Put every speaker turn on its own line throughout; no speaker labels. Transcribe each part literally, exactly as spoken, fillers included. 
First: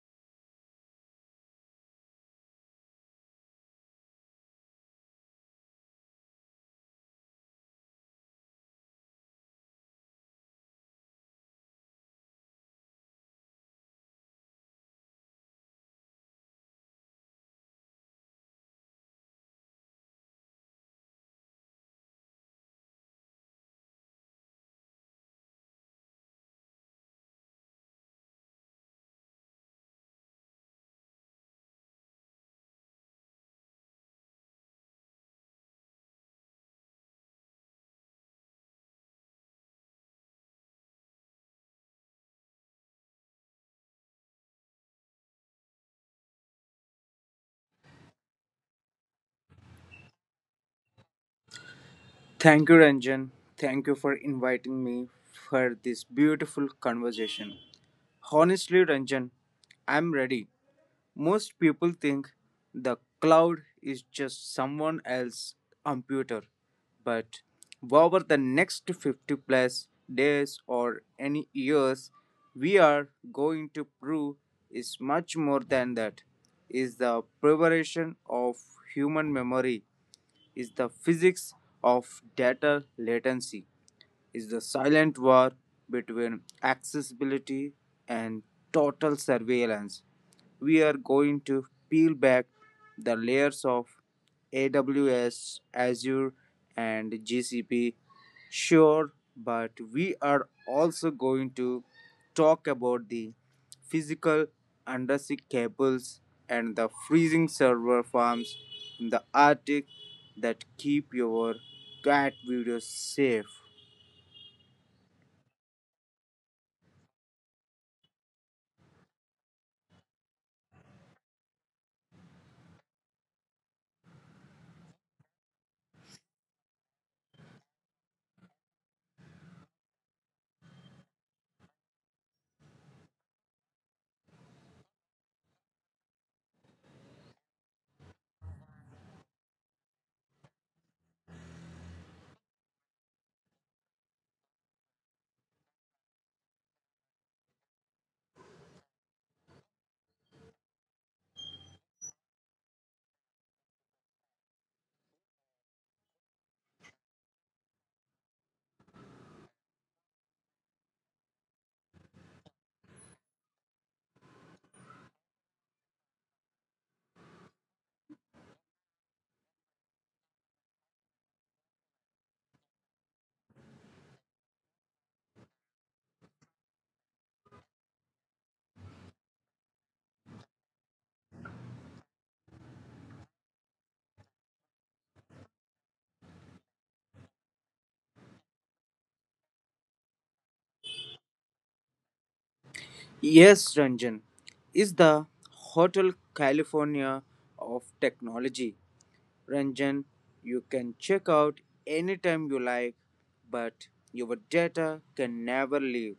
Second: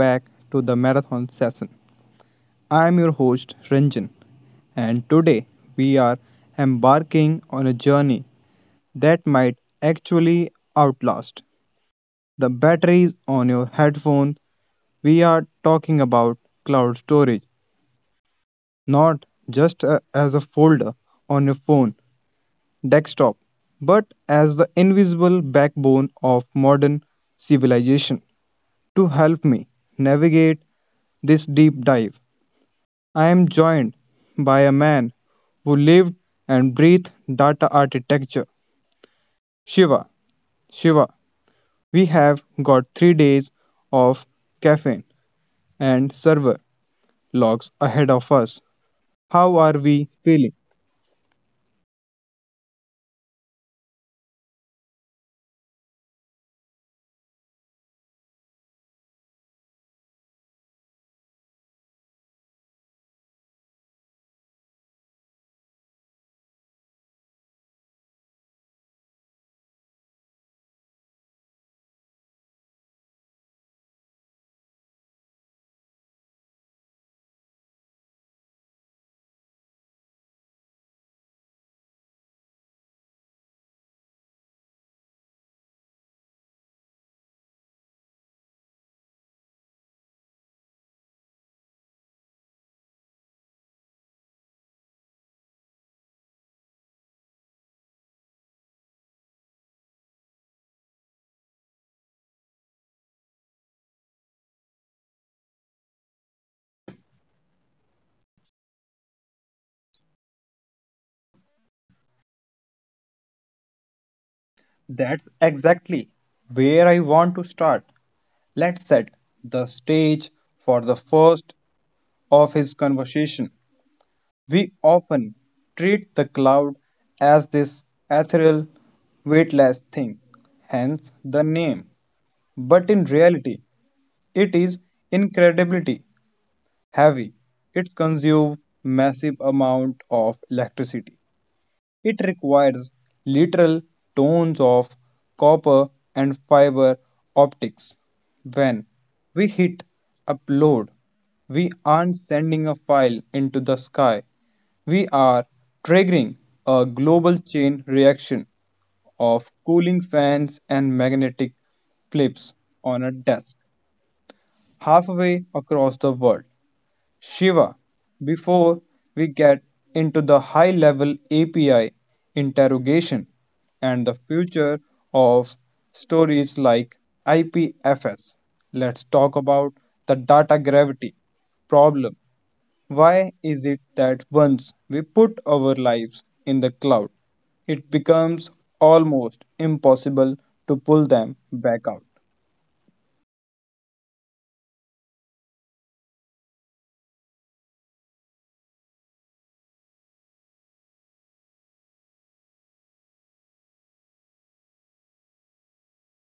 back to the marathon session. I am your host Ranjan, and today we are embarking on a journey that might actually outlast the batteries on your headphone. We are talking about cloud storage, not just uh, as a folder on your phone desktop, but as the invisible backbone of modern civilization. To help me navigate this deep dive, I am joined by a man who lived and breathed data architecture, Shiva. Shiva, we have got three days of caffeine and server logs ahead of us. How are we feeling?
Thank you, Ranjan. Thank you for inviting me for this beautiful conversation. Honestly, Ranjan, I'm ready. Most people think the cloud is just someone else's computer, but over the next fifty plus days or any years, we are going to prove is much more than that is the preparation of human memory is the physics of data latency is the silent war between accessibility and total surveillance. We are going to peel back the layers of A W S, Azure, and G C P. Sure, but we are also going to talk about the physical undersea cables and the freezing server farms in the Arctic that keep your cat videos safe.
That's exactly where I want to start. Let's set the stage for the first of his conversation. We often treat the cloud as this ethereal, weightless thing, hence the name. But in reality, it is incredibly heavy. It consumes massive amount of electricity. It requires literal tons of copper and fiber optics. When we hit upload, we aren't sending a file into the sky. We are triggering a global chain reaction of cooling fans and magnetic flips on a desk halfway across the world. Shiva, before we get into the high level A P I interrogation and the future of stories like I P F S, let's talk about the data gravity problem. Why is it that once we put our lives in the cloud, it becomes almost impossible to pull them back out?
Yes, Ranjan is the Hotel California of technology. Ranjan, you can check out anytime you like, but your data can never leave,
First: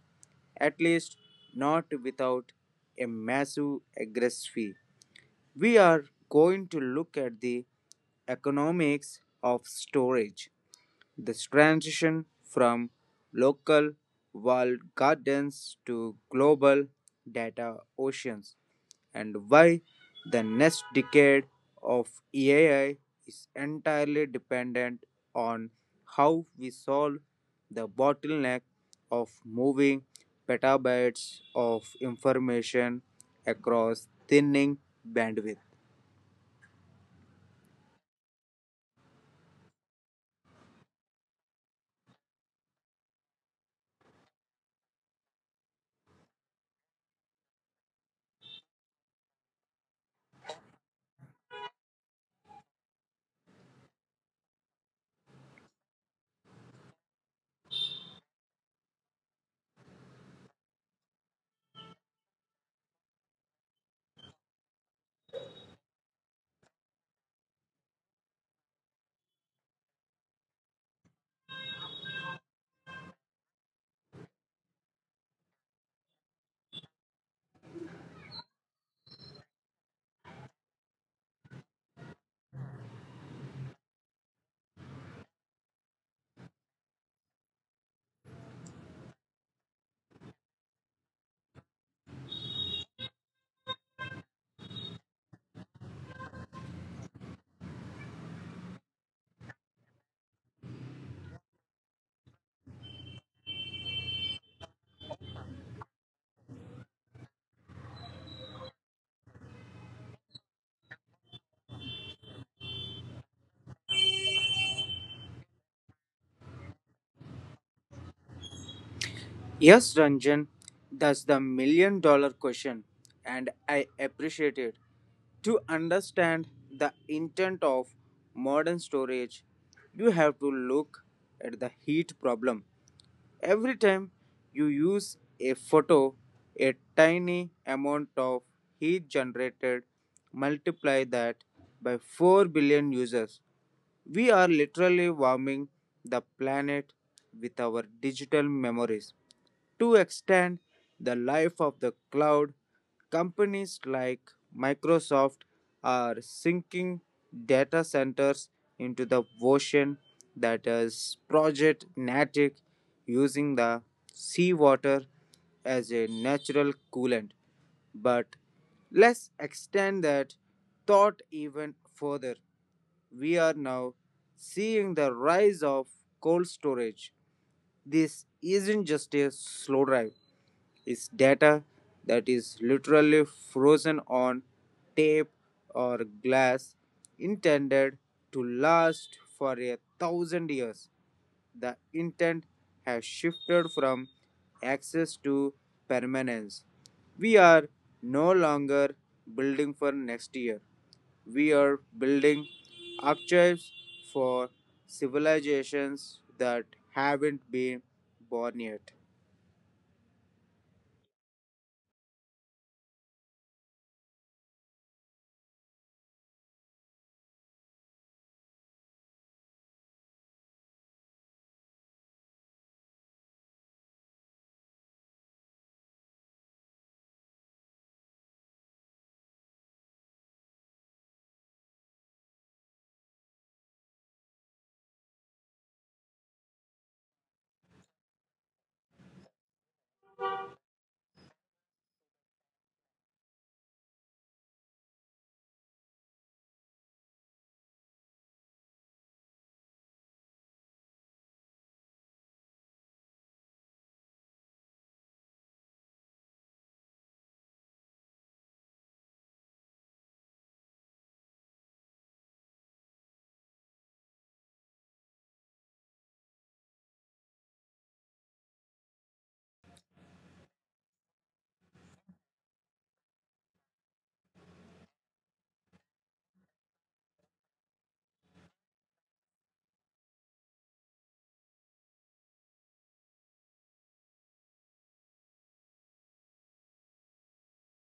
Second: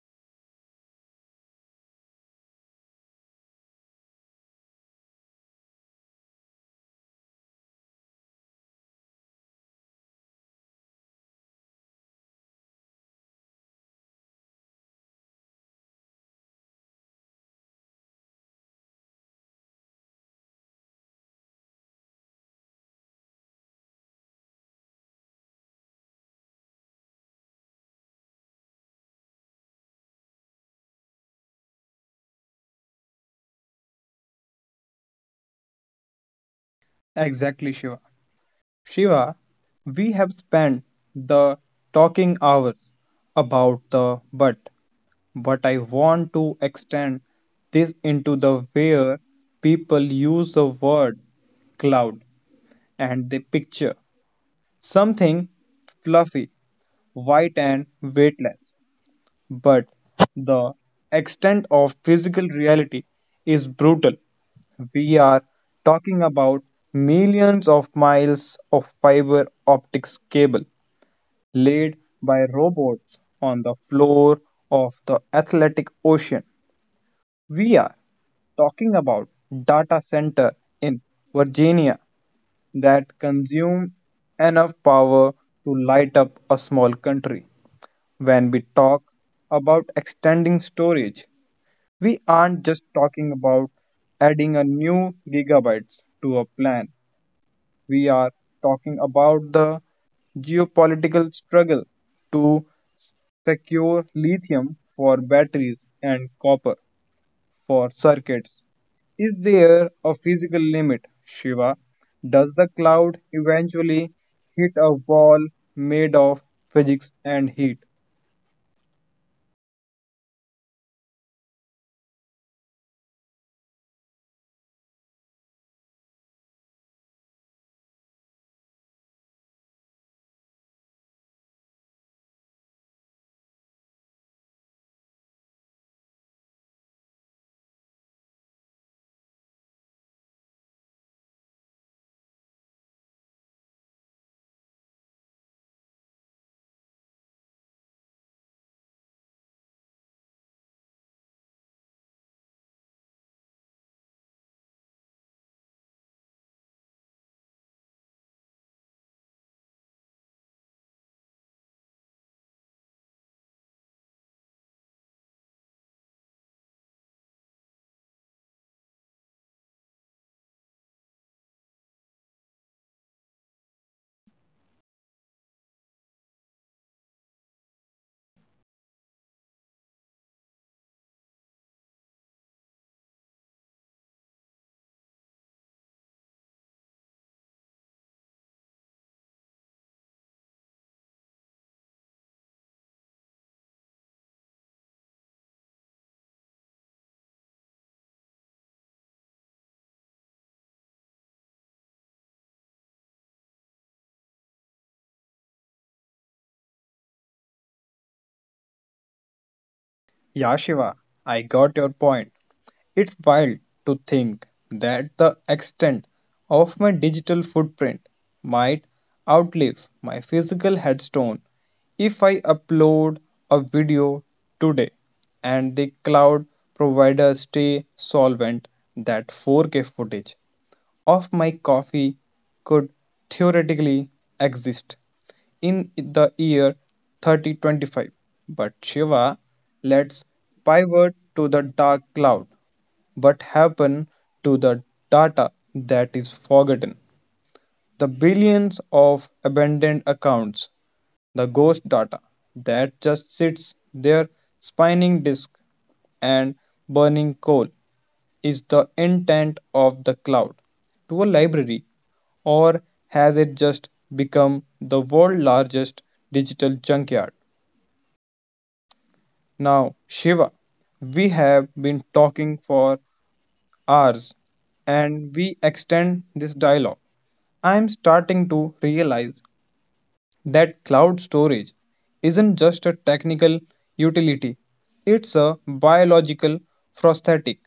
at least not without a massive egress fee. We are going to look at the economics of storage this transition from local walled gardens to global data oceans and why the next decade of A I is entirely dependent on how we solve the bottleneck of moving petabytes of information across thinning bandwidth.
Exactly, Shiva. Shiva, we have spent the talking hours about the but, but I want to extend this into the where people use the word cloud and they picture something fluffy, white, and weightless. But the extent of physical reality is brutal. We are talking about millions of miles of fiber optics cable laid by robots on the floor of the Atlantic Ocean. We are talking about data center in Virginia that consume enough power to light up a small country. When we talk about extending storage, we aren't just talking about adding a new gigabytes to a plan. We are talking about the geopolitical struggle to secure lithium for batteries and copper for circuits. Is there a physical limit, Shiva? Does the cloud eventually hit a wall made of physics and heat?
Yes, Ranjan, that's the million dollar question, and I appreciate it. To understand the intent of modern storage, you have to look at the heat problem. Every time you use a photo, a tiny amount of heat generated, multiply that by four billion users. We are literally warming the planet with our digital memories. To extend the life of the cloud, companies like Microsoft are sinking data centers into the ocean that is Project Natic using the seawater as a natural coolant. But let's extend that thought even further. We are now seeing the rise of cold storage. This isn't just a slow drive, is data that is literally frozen on tape or glass intended to last for a thousand years. The intent has shifted from access to permanence. We are no longer building for next year. We are building archives for civilizations that haven't been born yet.
Yeah, Shiva, I got your point. It's wild to think that the extent of my digital footprint might outlive my physical headstone. If I upload a video today and the cloud providers stay solvent, that four K footage of my coffee could theoretically exist in the year thirty twenty-five. But Shiva, let's pivot to the dark cloud. What happened to the data that is forgotten? The billions of abandoned accounts, the ghost data that just sits there spinning disk and burning coal, is the intent of the cloud to a library, or has it just become the world's largest digital junkyard? Now, Shiva, we have been talking for hours and we extend this dialogue. I am starting to realize that cloud storage isn't just a technical utility, it's a biological prosthetic.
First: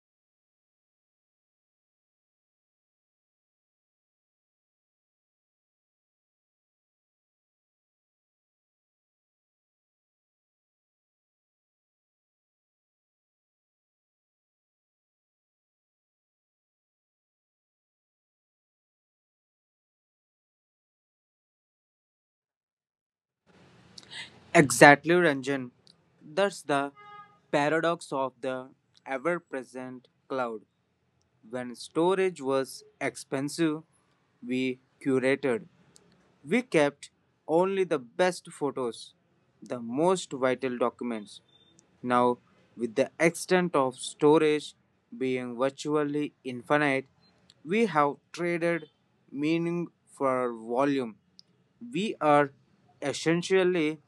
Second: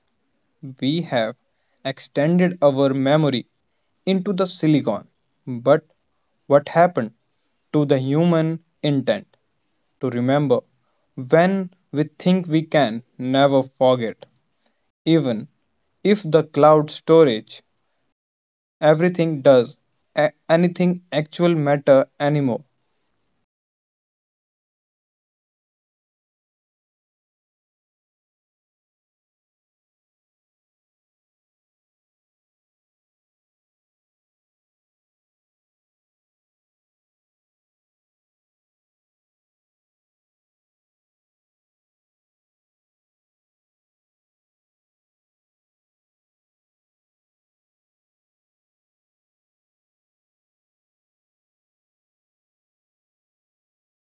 We have extended our memory into the silicon. But what happened to the human intent to remember when we think we can never forget? Even if the cloud storage, everything does a- anything actual matter anymore?
Exactly, Ranjan. That's the paradox of the ever present cloud. When storage was expensive, we curated. We kept only the best photos, the most vital documents. Now, with the extent of storage being virtually infinite, we have traded meaning for volume. We are essentially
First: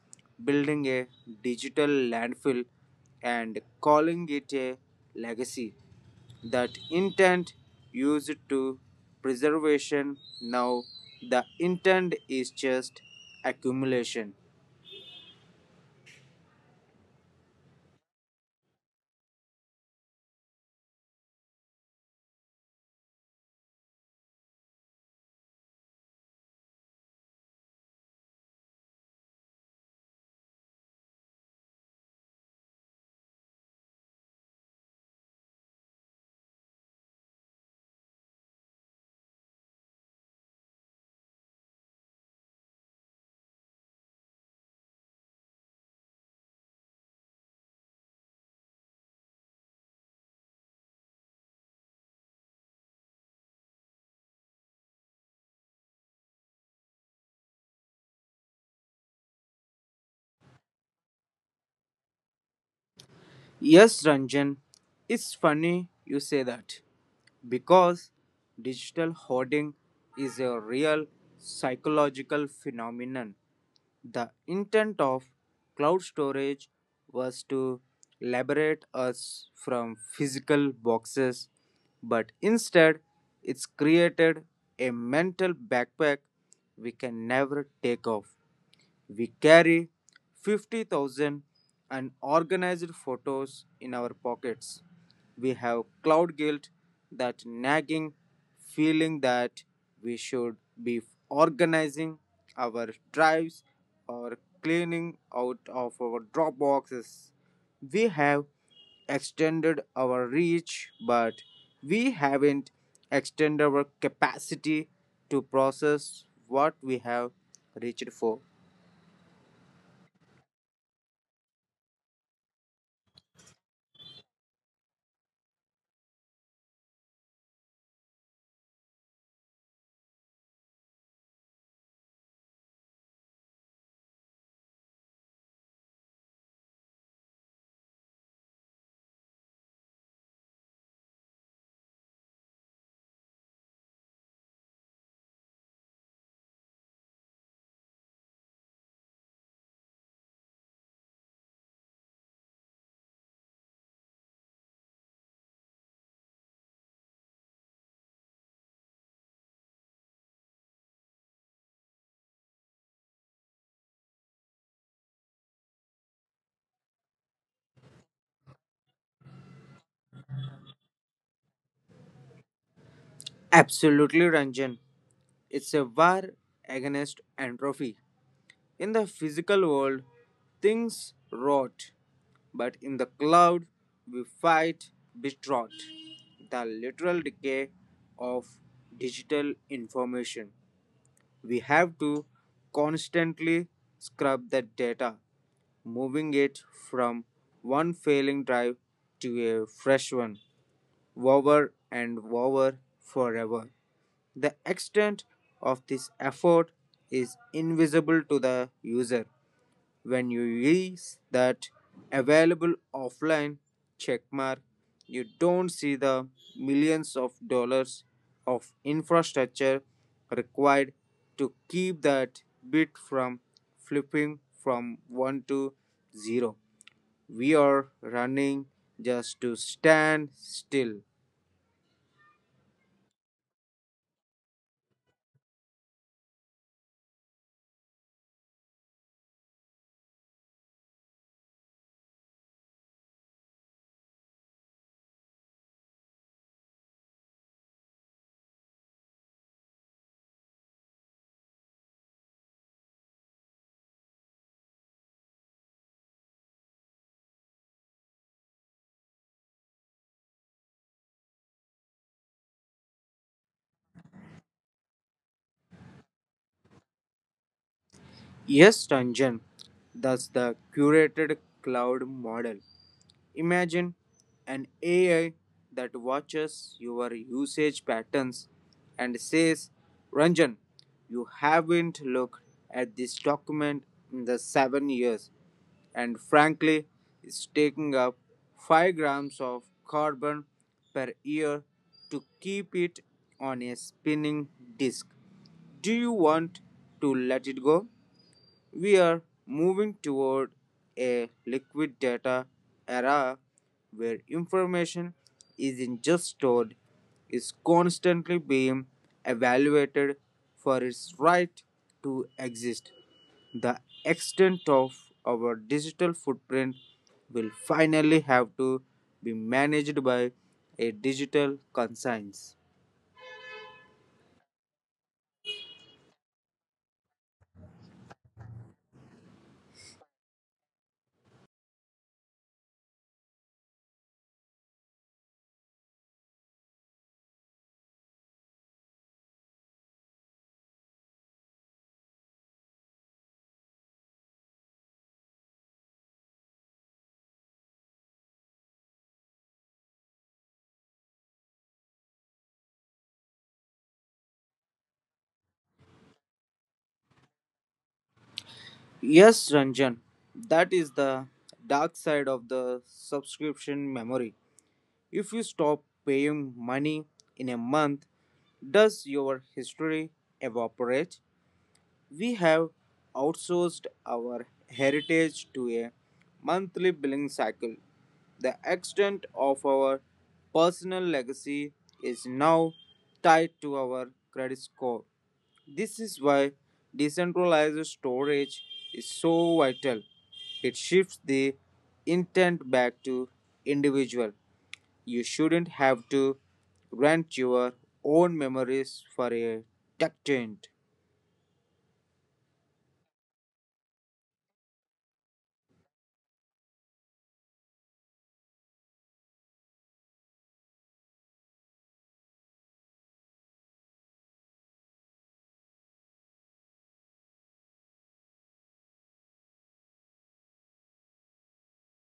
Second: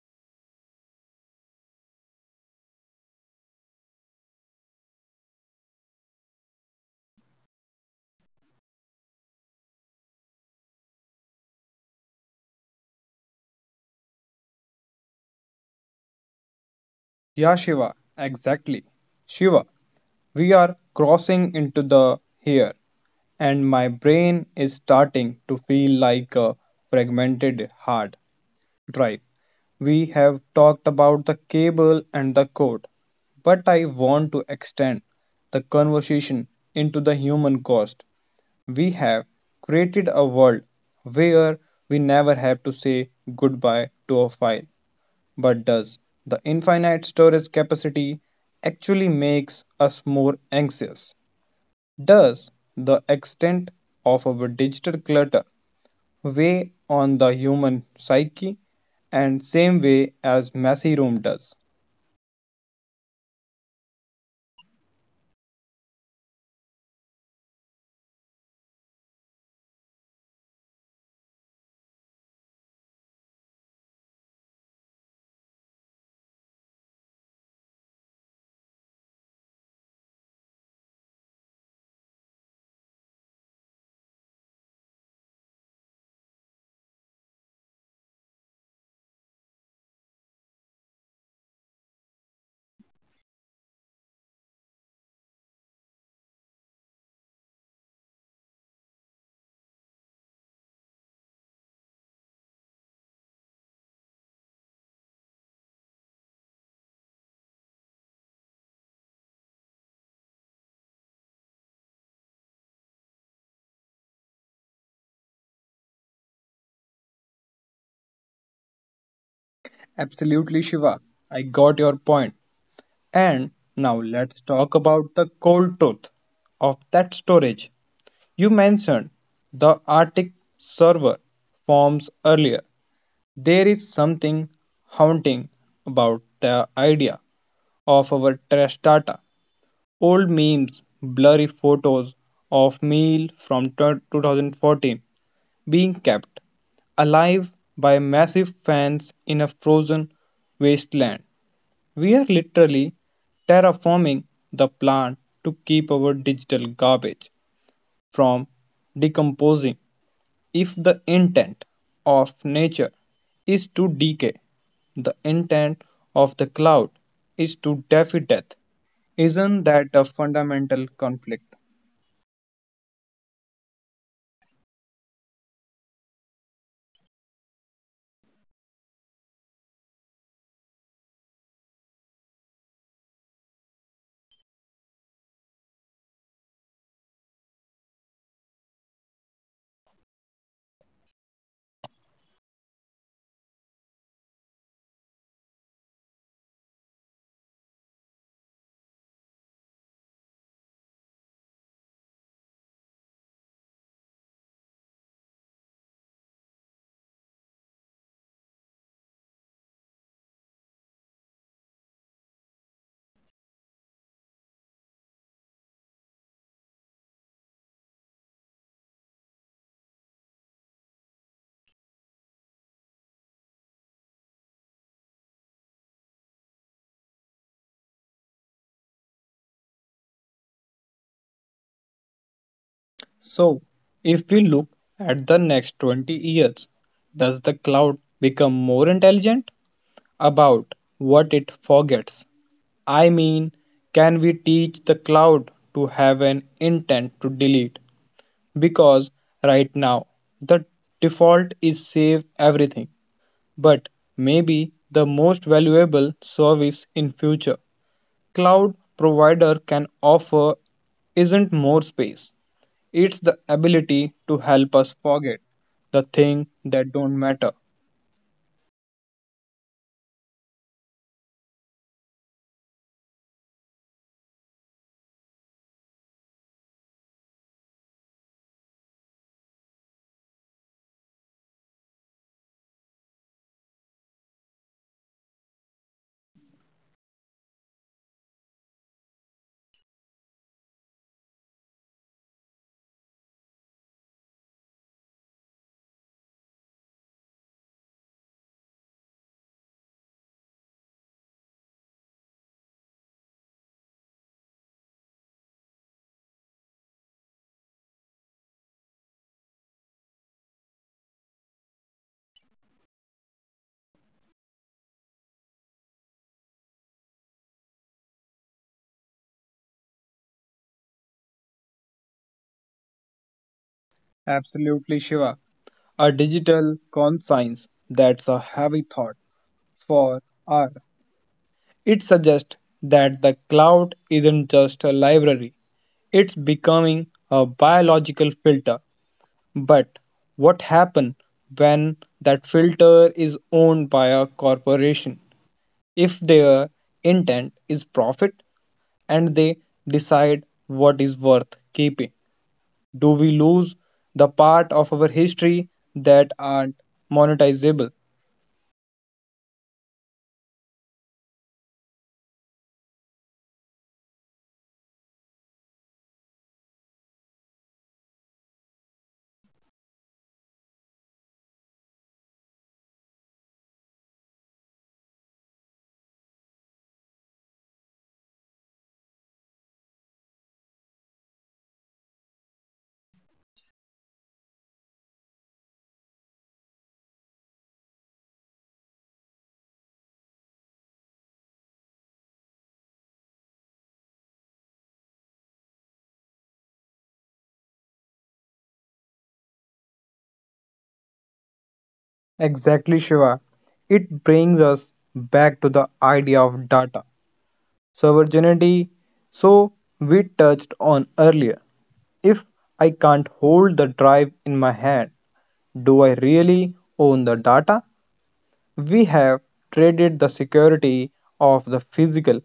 building a digital landfill and calling it a legacy. That intent used to preservation now the intent is just accumulation.
Yeah, Shiva, exactly. Shiva, we are crossing into the here, and my brain is starting to feel like a fragmented hard drive. We have talked about the cable and the code, but I want to extend the conversation into the human cost. We have created a world where we never have to say goodbye to a file. But does the infinite storage capacity actually makes us more anxious? Does the extent of our digital clutter weigh on the human psyche and same way as messy room does?
Yes, Ranjan, it's funny you say that because digital hoarding is a real psychological phenomenon. The intent of cloud storage was to liberate us from physical boxes, but instead, it's created a mental backpack we can never take off. We carry fifty thousand unorganized photos in our pockets. We have cloud guilt, that nagging feeling that we should be organizing our drives or cleaning out of our drop boxes. We have extended our reach, but we haven't extended our capacity to process what we have reached for.
Absolutely Shiva, I got your point. And now let's talk about the cold truth of that storage. You mentioned the Arctic server forms earlier. There is something haunting about the idea of our trash data. Old memes, blurry photos of meal from twenty fourteen being kept alive by massive fans in a frozen wasteland. We are literally terraforming the plant to keep our digital garbage from decomposing. If the intent of nature is to decay, the intent of the cloud is to defy death. Isn't that a fundamental conflict?
Absolutely, Ranjan. It's a war against entropy. In the physical world, things rot, but in the cloud, we fight betrot, the literal decay of digital information. We have to constantly scrub the data, moving it from one failing drive to a fresh one, over and over forever. The extent of this effort is invisible to the user when you use that available offline checkmark, you don't see the millions of dollars of infrastructure required to keep that bit from flipping from one to zero. We are running just to stand still.
So, if we look at the next twenty years, does the cloud become more intelligent about what it forgets? I mean, can we teach the cloud to have an intent to delete? Because right now, the default is save everything. But may be the most valuable service in future cloud provider can offer isn't more space, it's the ability to help us forget the thing that don't matter.
Yes, Tanjan, that's the curated cloud model. Imagine an A I that watches your usage patterns and says, Ranjan, you haven't looked at this document in the seven years, and frankly, it's taking up five grams of carbon per year to keep it on a spinning disk. Do you want to let it go? We are moving toward a liquid data era where information isn't just stored, is constantly being evaluated for its right to exist. The extent of our digital footprint will finally have to be managed by a digital conscience.
Absolutely Shiva, a digital conscience, that's a heavy thought for our. It suggests that the cloud isn't just a library, it's becoming a biological filter. But what happens when that filter is owned by a corporation? If their intent is profit and they decide what is worth keeping, do we lose the part of our history that aren't monetizable?
Yes, Ranjan, that is the dark side of the subscription memory. If you stop paying money in a month, does your history evaporate? We have outsourced our heritage to a monthly billing cycle. The extent of our personal legacy is now tied to our credit score. This is why decentralized storage is so vital. It shifts the intent back to individual you shouldn't have to rent your own memories for a tech.
Exactly, Shiva. It brings us back to the idea of data sovereignty, so we touched on earlier. If I can't hold the drive in my hand, do I really own the data? We have traded the security of the physical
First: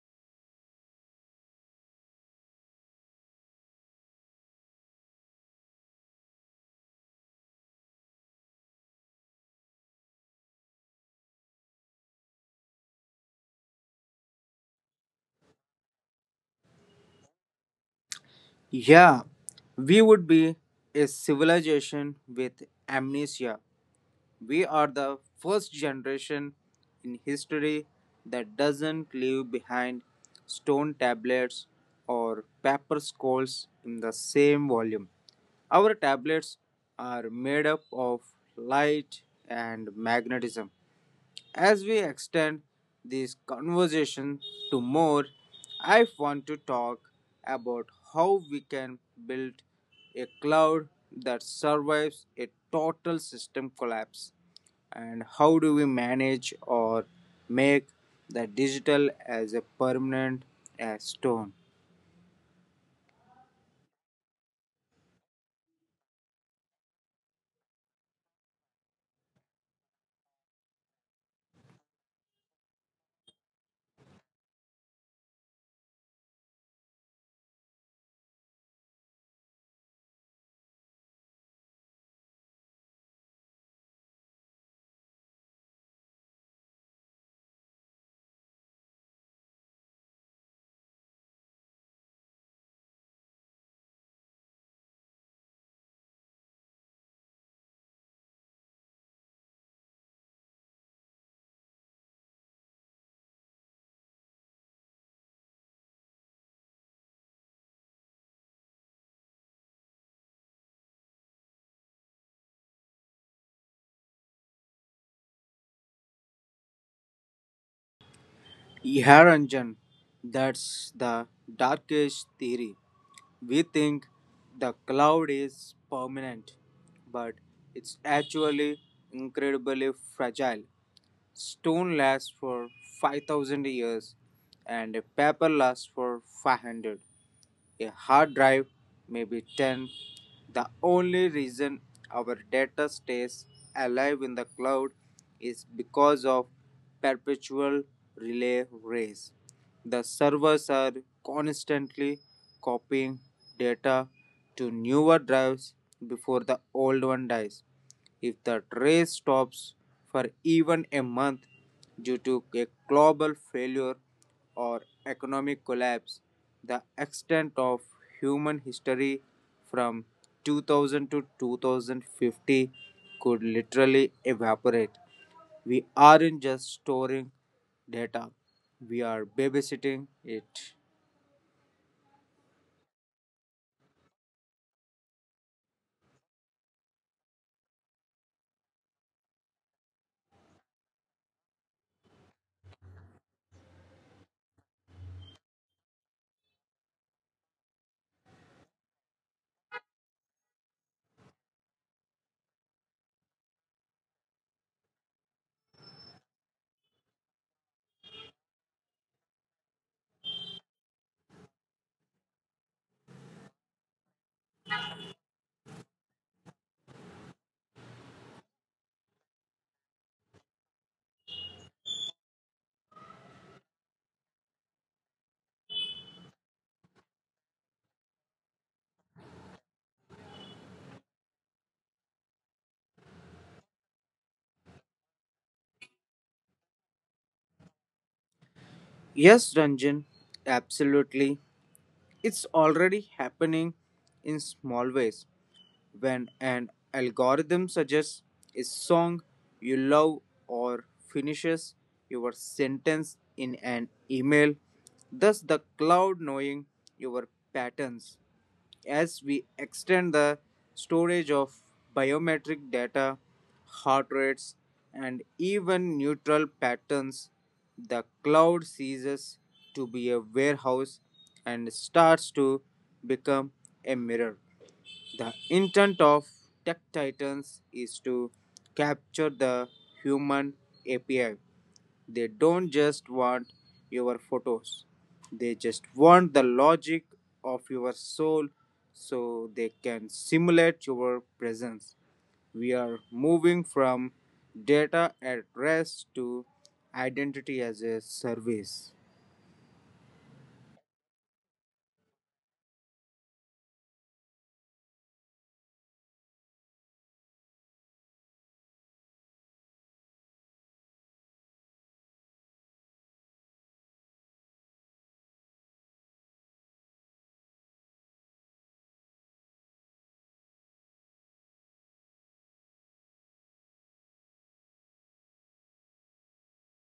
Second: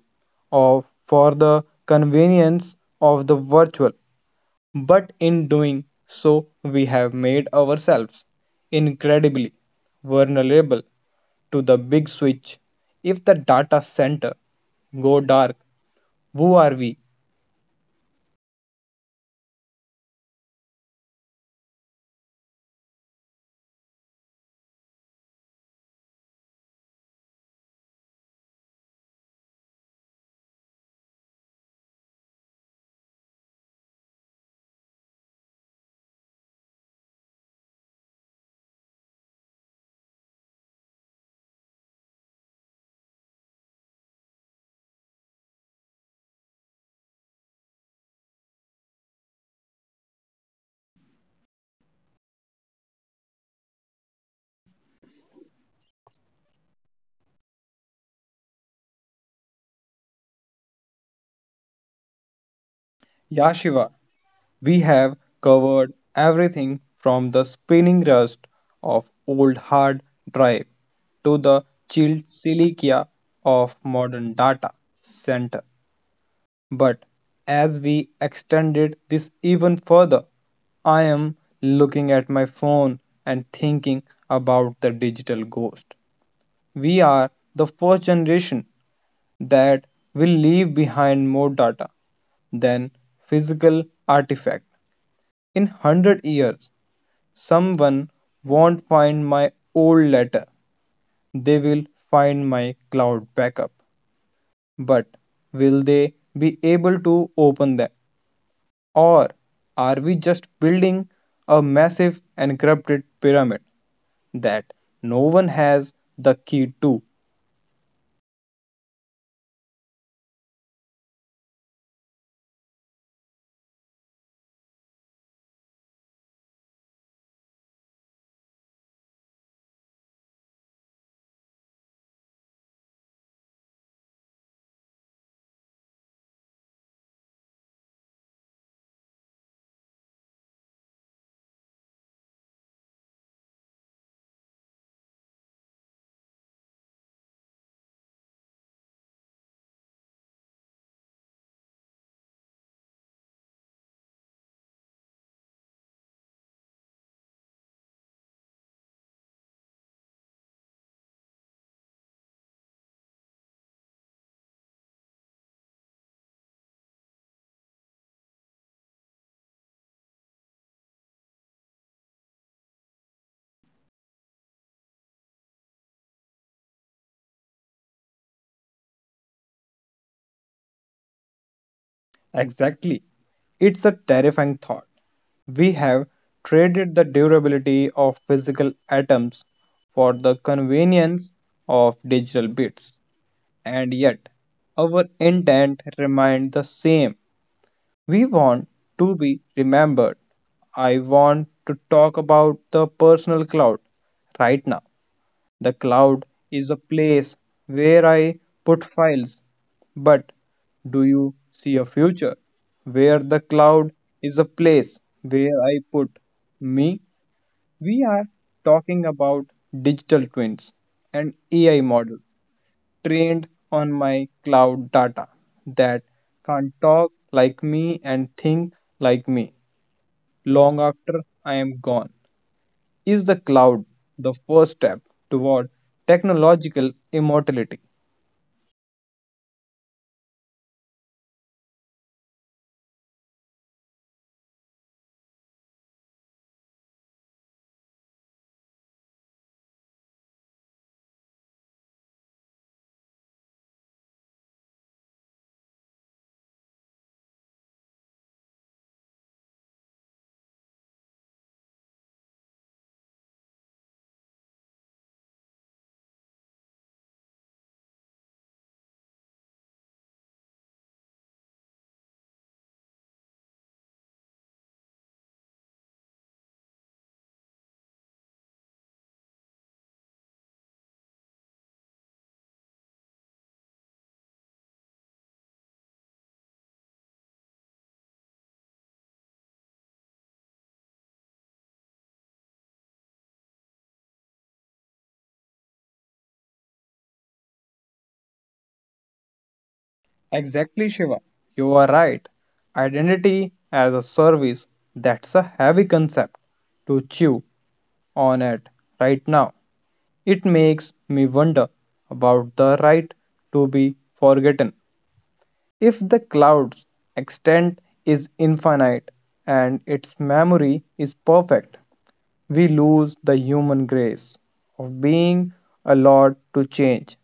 of for the convenience of the virtual. But in doing so, we have made ourselves incredibly vulnerable to the big switch. If the data center go dark, who are we?
Yeah, we would be a civilization with amnesia. We are the first generation in history that doesn't leave behind stone tablets or paper scrolls in the same volume. Our tablets are made up of light and magnetism. As we extend this conversation to more, I want to talk about how we can build a cloud that survives a total system collapse and how do we manage or make the digital as a permanent as stone.
Yashiva, we have covered everything from the spinning rust of old hard drive to the chilled silica of modern data center. But as we extended this even further, I am looking at my phone and thinking about the digital ghost. We are the first generation that will leave behind more data than physical artifact. In hundred years, someone won't find my old letter. They will find my cloud backup. But will they be able to open them? Or are we just building a massive encrypted pyramid that no one has the key to?
Yeah, Ranjan, that's the darkest theory. We think the cloud is permanent, but it's actually incredibly fragile. Stone lasts for five thousand years and paper lasts for five hundred. A hard drive may be ten. The only reason our data stays alive in the cloud is because of perpetual relay race. The servers are constantly copying data to newer drives before the old one dies. If the trace stops for even a month due to a global failure or economic collapse, the extent of human history from two thousand to two thousand fifty could literally evaporate. We aren't just storing data, we are babysitting it.
Exactly. It's a terrifying thought. We have traded the durability of physical atoms for the convenience of digital bits. And yet our intent remained the same. We want to be remembered. I want to talk about the personal cloud right now. The cloud is a place where I put files, but do you see a future where the cloud is a place where I put me? We are talking about digital twins and A I models trained on my cloud data that can talk like me and think like me long after I am gone. Is the cloud the first step toward technological immortality?
Yes, Ranjan, absolutely. It's already happening in small ways. When an algorithm suggests a song you love or finishes your sentence in an email, thus, the cloud knowing your patterns. As we extend the storage of biometric data, heart rates, and even neutral patterns, the cloud ceases to be a warehouse and starts to become a mirror. The intent of Tech Titans is to capture the human A P I. They don't just want your photos, they just want the logic of your soul so they can simulate your presence. We are moving from data at rest to identity as a service.
Exactly, Shiva. You are right. Identity as a service, that's a heavy concept to chew on it right now. It makes me wonder about the right to be forgotten. If the cloud's extent is infinite and its memory is perfect, we lose the human grace of being allowed to change.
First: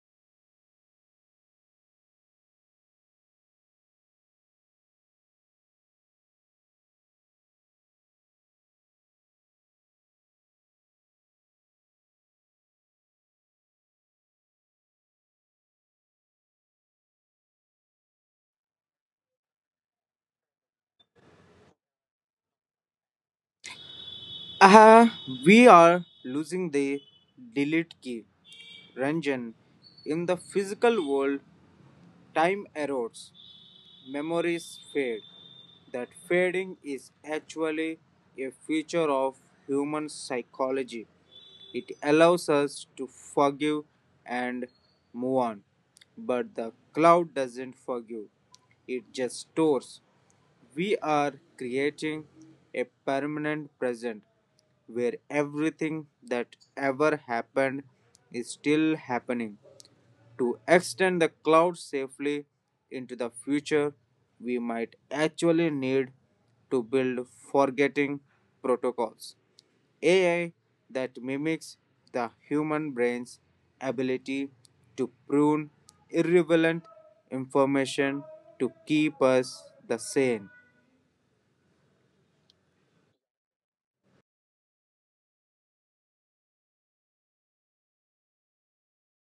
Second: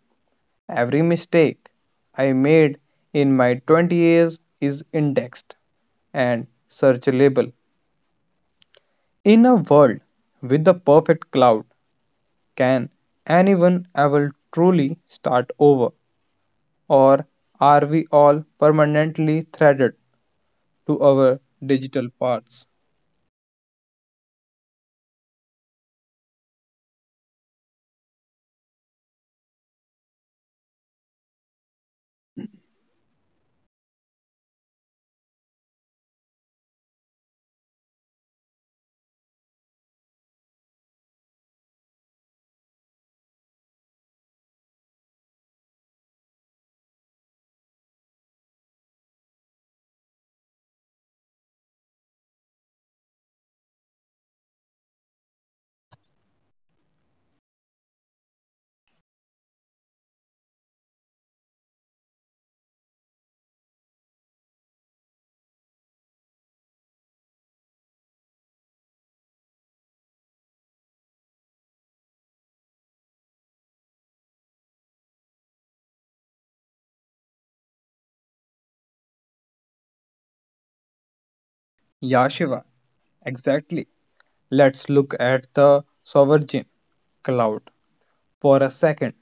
Every mistake I made in my twenty years is indexed and searchable. In a world with a perfect cloud, can anyone ever truly start over? Or are we all permanently threaded to our digital parts.
Ah, we are losing the delete key Ranjan, in the physical world, time erodes memories fade. That fading is actually a feature of human psychology. It allows us to forgive and move on. But the cloud doesn't forgive, it just stores. We are creating a permanent present where everything that ever happened is still happening to extend the cloud safely into the future, we might actually need to build forgetting protocols. A I that mimics the human brain's ability to prune irrelevant information to keep us the sane.
Yeah, Shiva, exactly. Let's look at the sovereign cloud for a second.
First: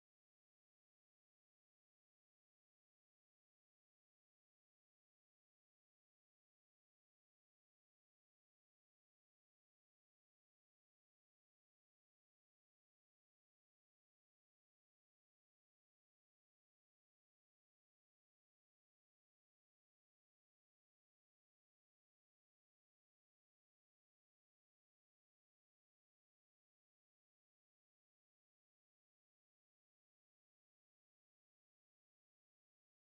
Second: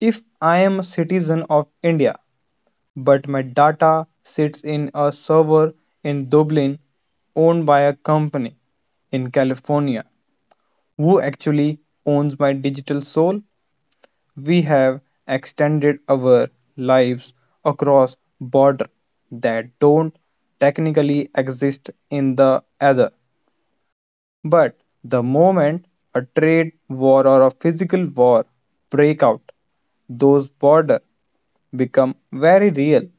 If I am a citizen of India, but my data sits in a server in Dublin owned by a company in California, who actually owns my digital soul? We have extended our lives across borders that don't technically exist in the other. But the moment a trade war or a physical war break out, those borders become very real.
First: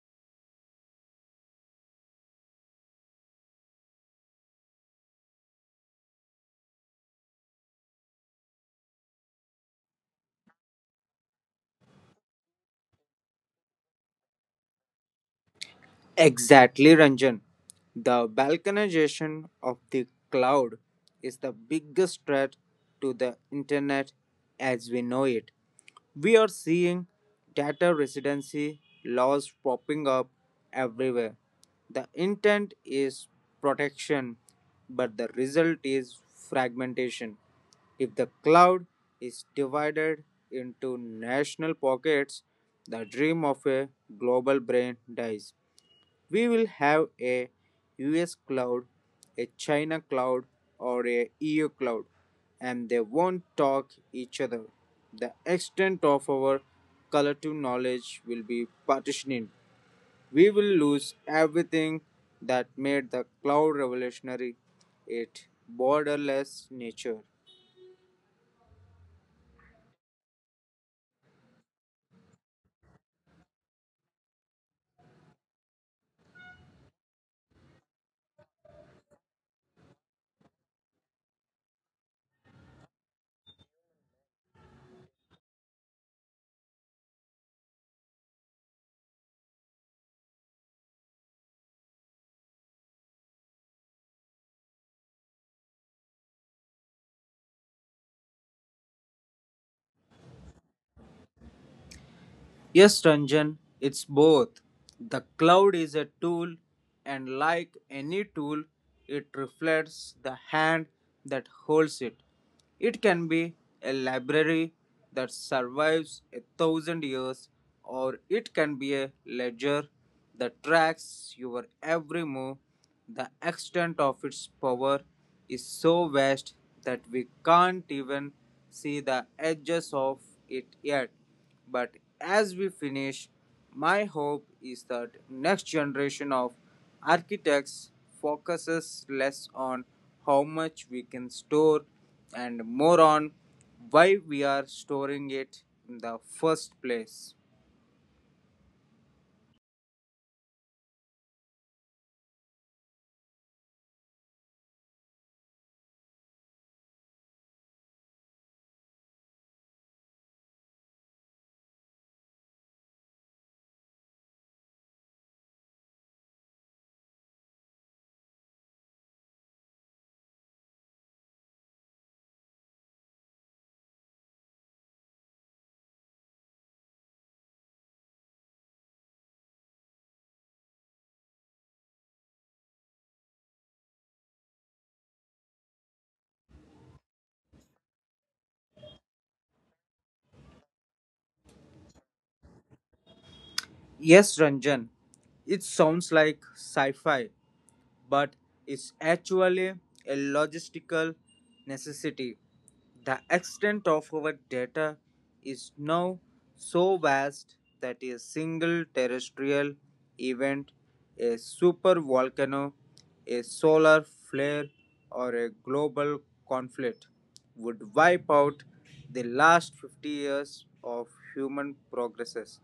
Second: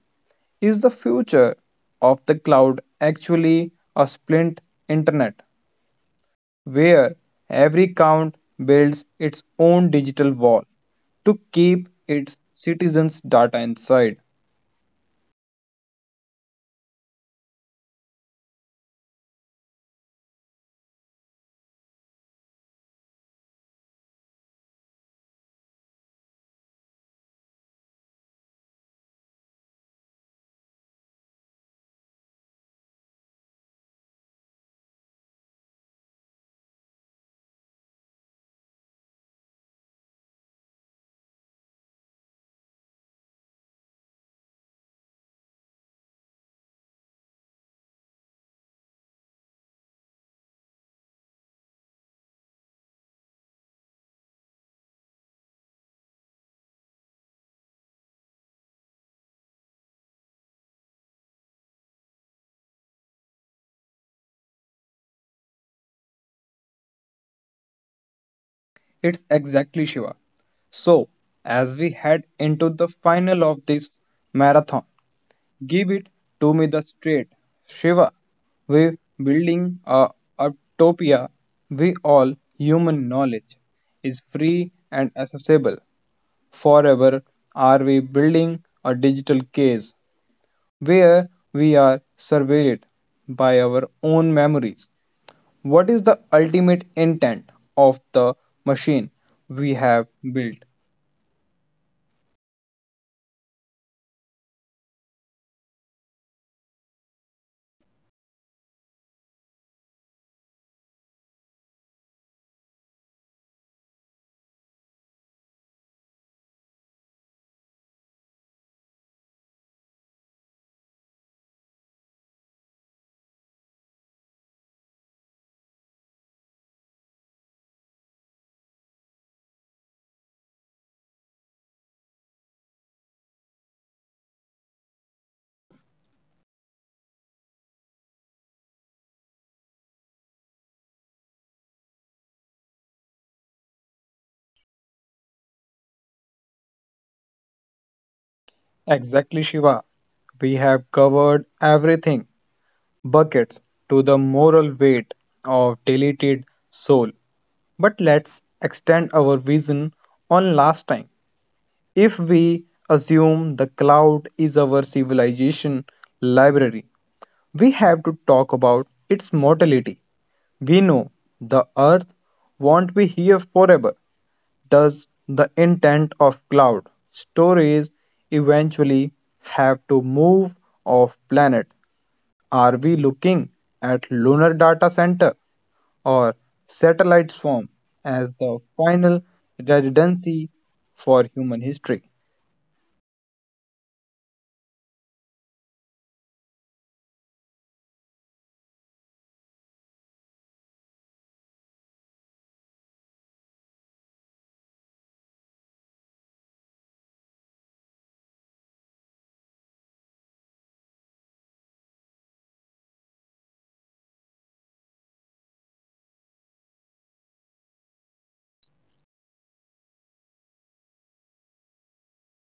Is the future of the cloud actually a split internet where every count builds its own digital wall to keep its citizens' data inside.
Exactly, Ranjan. The balkanization of the cloud is the biggest threat to the internet as we know it. We are seeing data residency laws popping up everywhere. The intent is protection, but the result is fragmentation. If the cloud is divided into national pockets, the dream of a global brain dies. We will have a U S cloud, a China cloud, or a E U cloud, and they won't talk each other. The extent of our collective knowledge will be partitioned. We will lose everything that made the cloud revolutionary, its borderless nature.
It's exactly Shiva. So, as we head into the final of this marathon, give it to me the straight. Shiva, we're building a utopia we all human knowledge is free and accessible. Forever, are we building a digital case where we are surveilled by our own memories. What is the ultimate intent of the machine we have built?
Yes, Ranjan, it's both. The cloud is a tool, and like any tool, it reflects the hand that holds it. It can be a library that survives a thousand years, or it can be a ledger that tracks your every move. The extent of its power is so vast that we can't even see the edges of it yet. But as we finish, my hope is that next generation of architects focuses less on how much we can store and more on why we are storing it in the first place.
Exactly, Shiva. We have covered everything buckets to the moral weight of deleted soul. But let's extend our vision on last time. If we assume the cloud is our civilization library, we have to talk about its mortality. We know the earth won't be here forever, thus, the intent of cloud storage eventually have to move off planet. Are we looking at lunar data center or satellites form as the final residency for human history?
Yes, Ranjan, it sounds like sci fi, but it's actually a logistical necessity. The extent of our data is now so vast that a single terrestrial event, a supervolcano, a solar flare, or a global conflict would wipe out the last fifty years of human progresses.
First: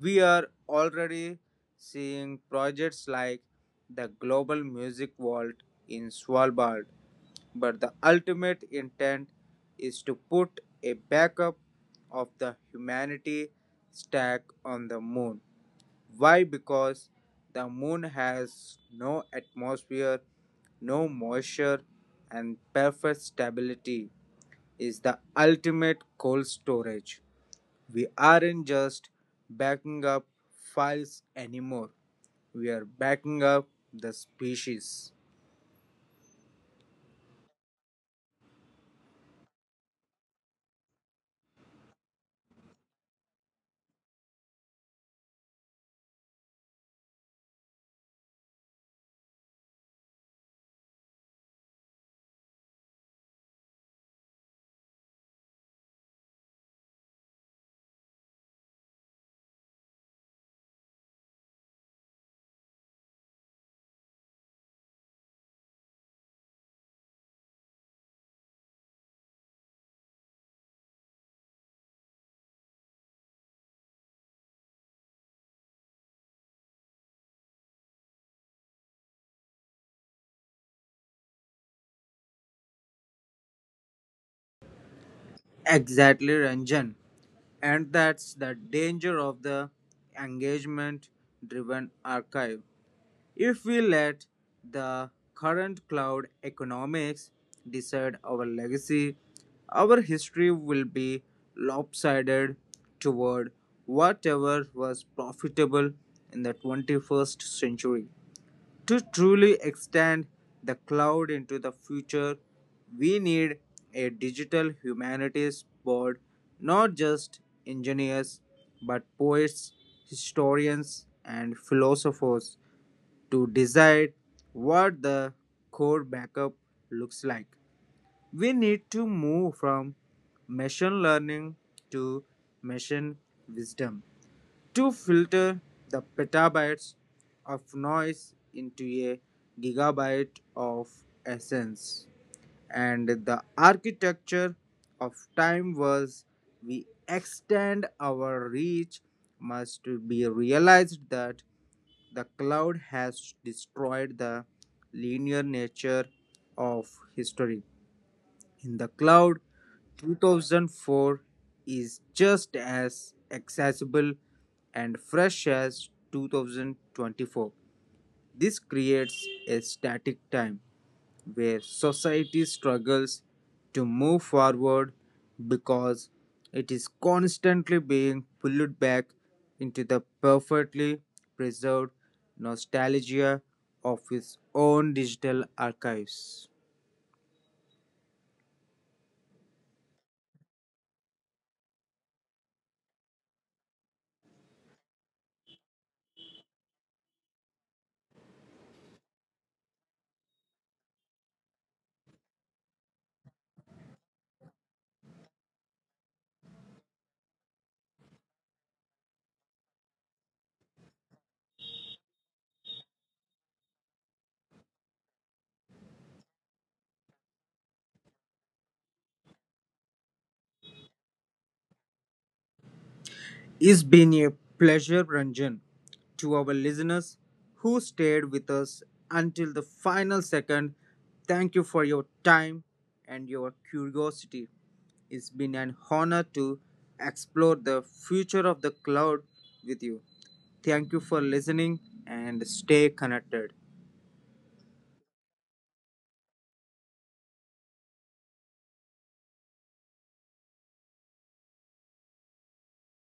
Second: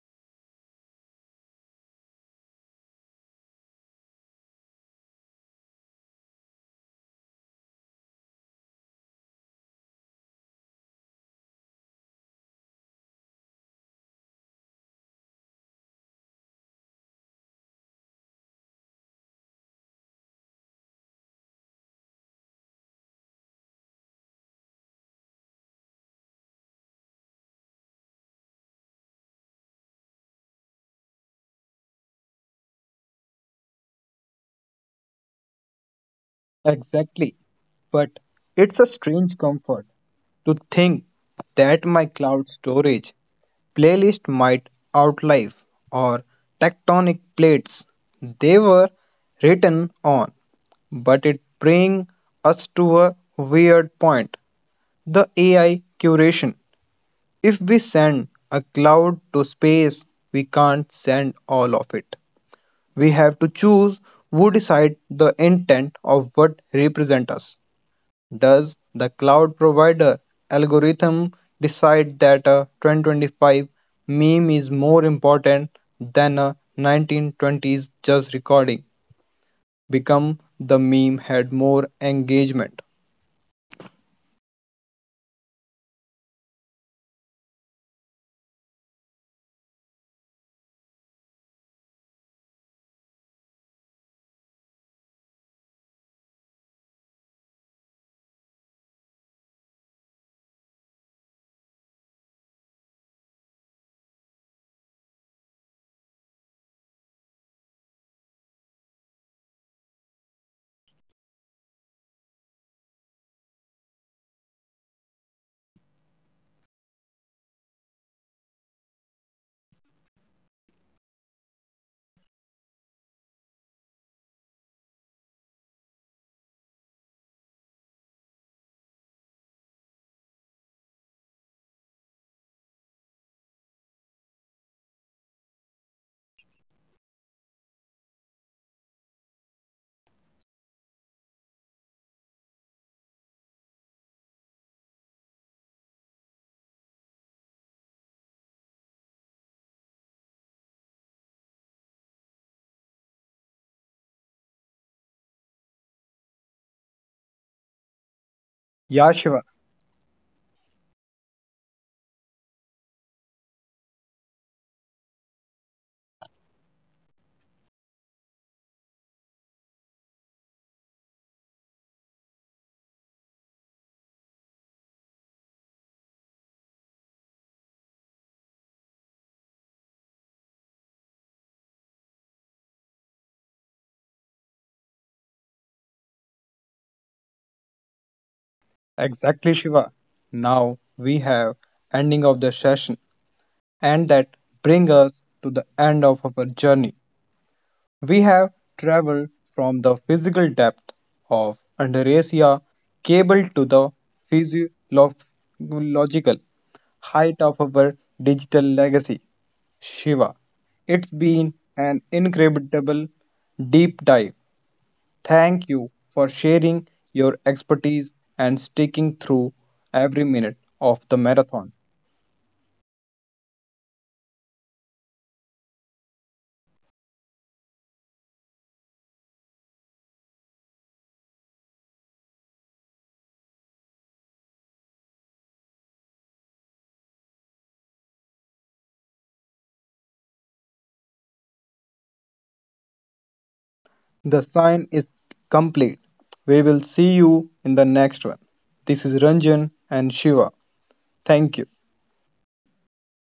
We are already seeing projects like the Global Music Vault in Svalbard, but the ultimate intent is to put a backup of the humanity stack on the moon. Why? Because the moon has no atmosphere, no moisture, and perfect stability is the ultimate cold storage. We aren't just backing up files anymore, we are backing up the species.
Exactly. But it's a strange comfort to think that my cloud storage playlist might outlive or tectonic plates they were written on. But it brings us to a weird point, the A I curation. If we send a cloud to space, we can't send all of it. We have to choose who decide the intent of what represents us. Does the cloud provider algorithm decide that a twenty twenty-five meme is more important than a nineteen twenties jazz recording? Become the meme had more engagement.
Exactly, Ranjan. And that's the danger of the engagement driven archive. If we let the current cloud economics decide our legacy, our history will be lopsided toward whatever was profitable in the twenty-first century. To truly extend the cloud into the future, we need a digital humanities board, not just engineers, but poets, historians, and philosophers to decide what the core backup looks like. We need to move from machine learning to machine wisdom to filter the petabytes of noise into a gigabyte of essence. And the architecture of time was we extend our reach must be realized that the cloud has destroyed the linear nature of history in the
Yeah,
cloud
Shiva,
two thousand four is just as accessible and fresh as two thousand twenty-four this creates a static time where society struggles to move forward because it is constantly being pulled back into the perfectly preserved nostalgia of its own digital archives.
exactly, Shiva. Now we have ending of the session, and that bring us to the end of our journey. We have traveled from the physical depth of Andarasia cable to the physiological height of our digital legacy, Shiva. It's been an incredible deep dive. Thank you for sharing your expertise and sticking through every minute of the marathon.
It's been a pleasure, Ranjan, to our listeners who stayed with us until the final second. Thank you for your time and your curiosity. It's been an honor to explore the future of the cloud with you. Thank you for listening and stay connected.
The sign is complete. We will see you in the next one. This is Ranjan and Shiva. Thank you.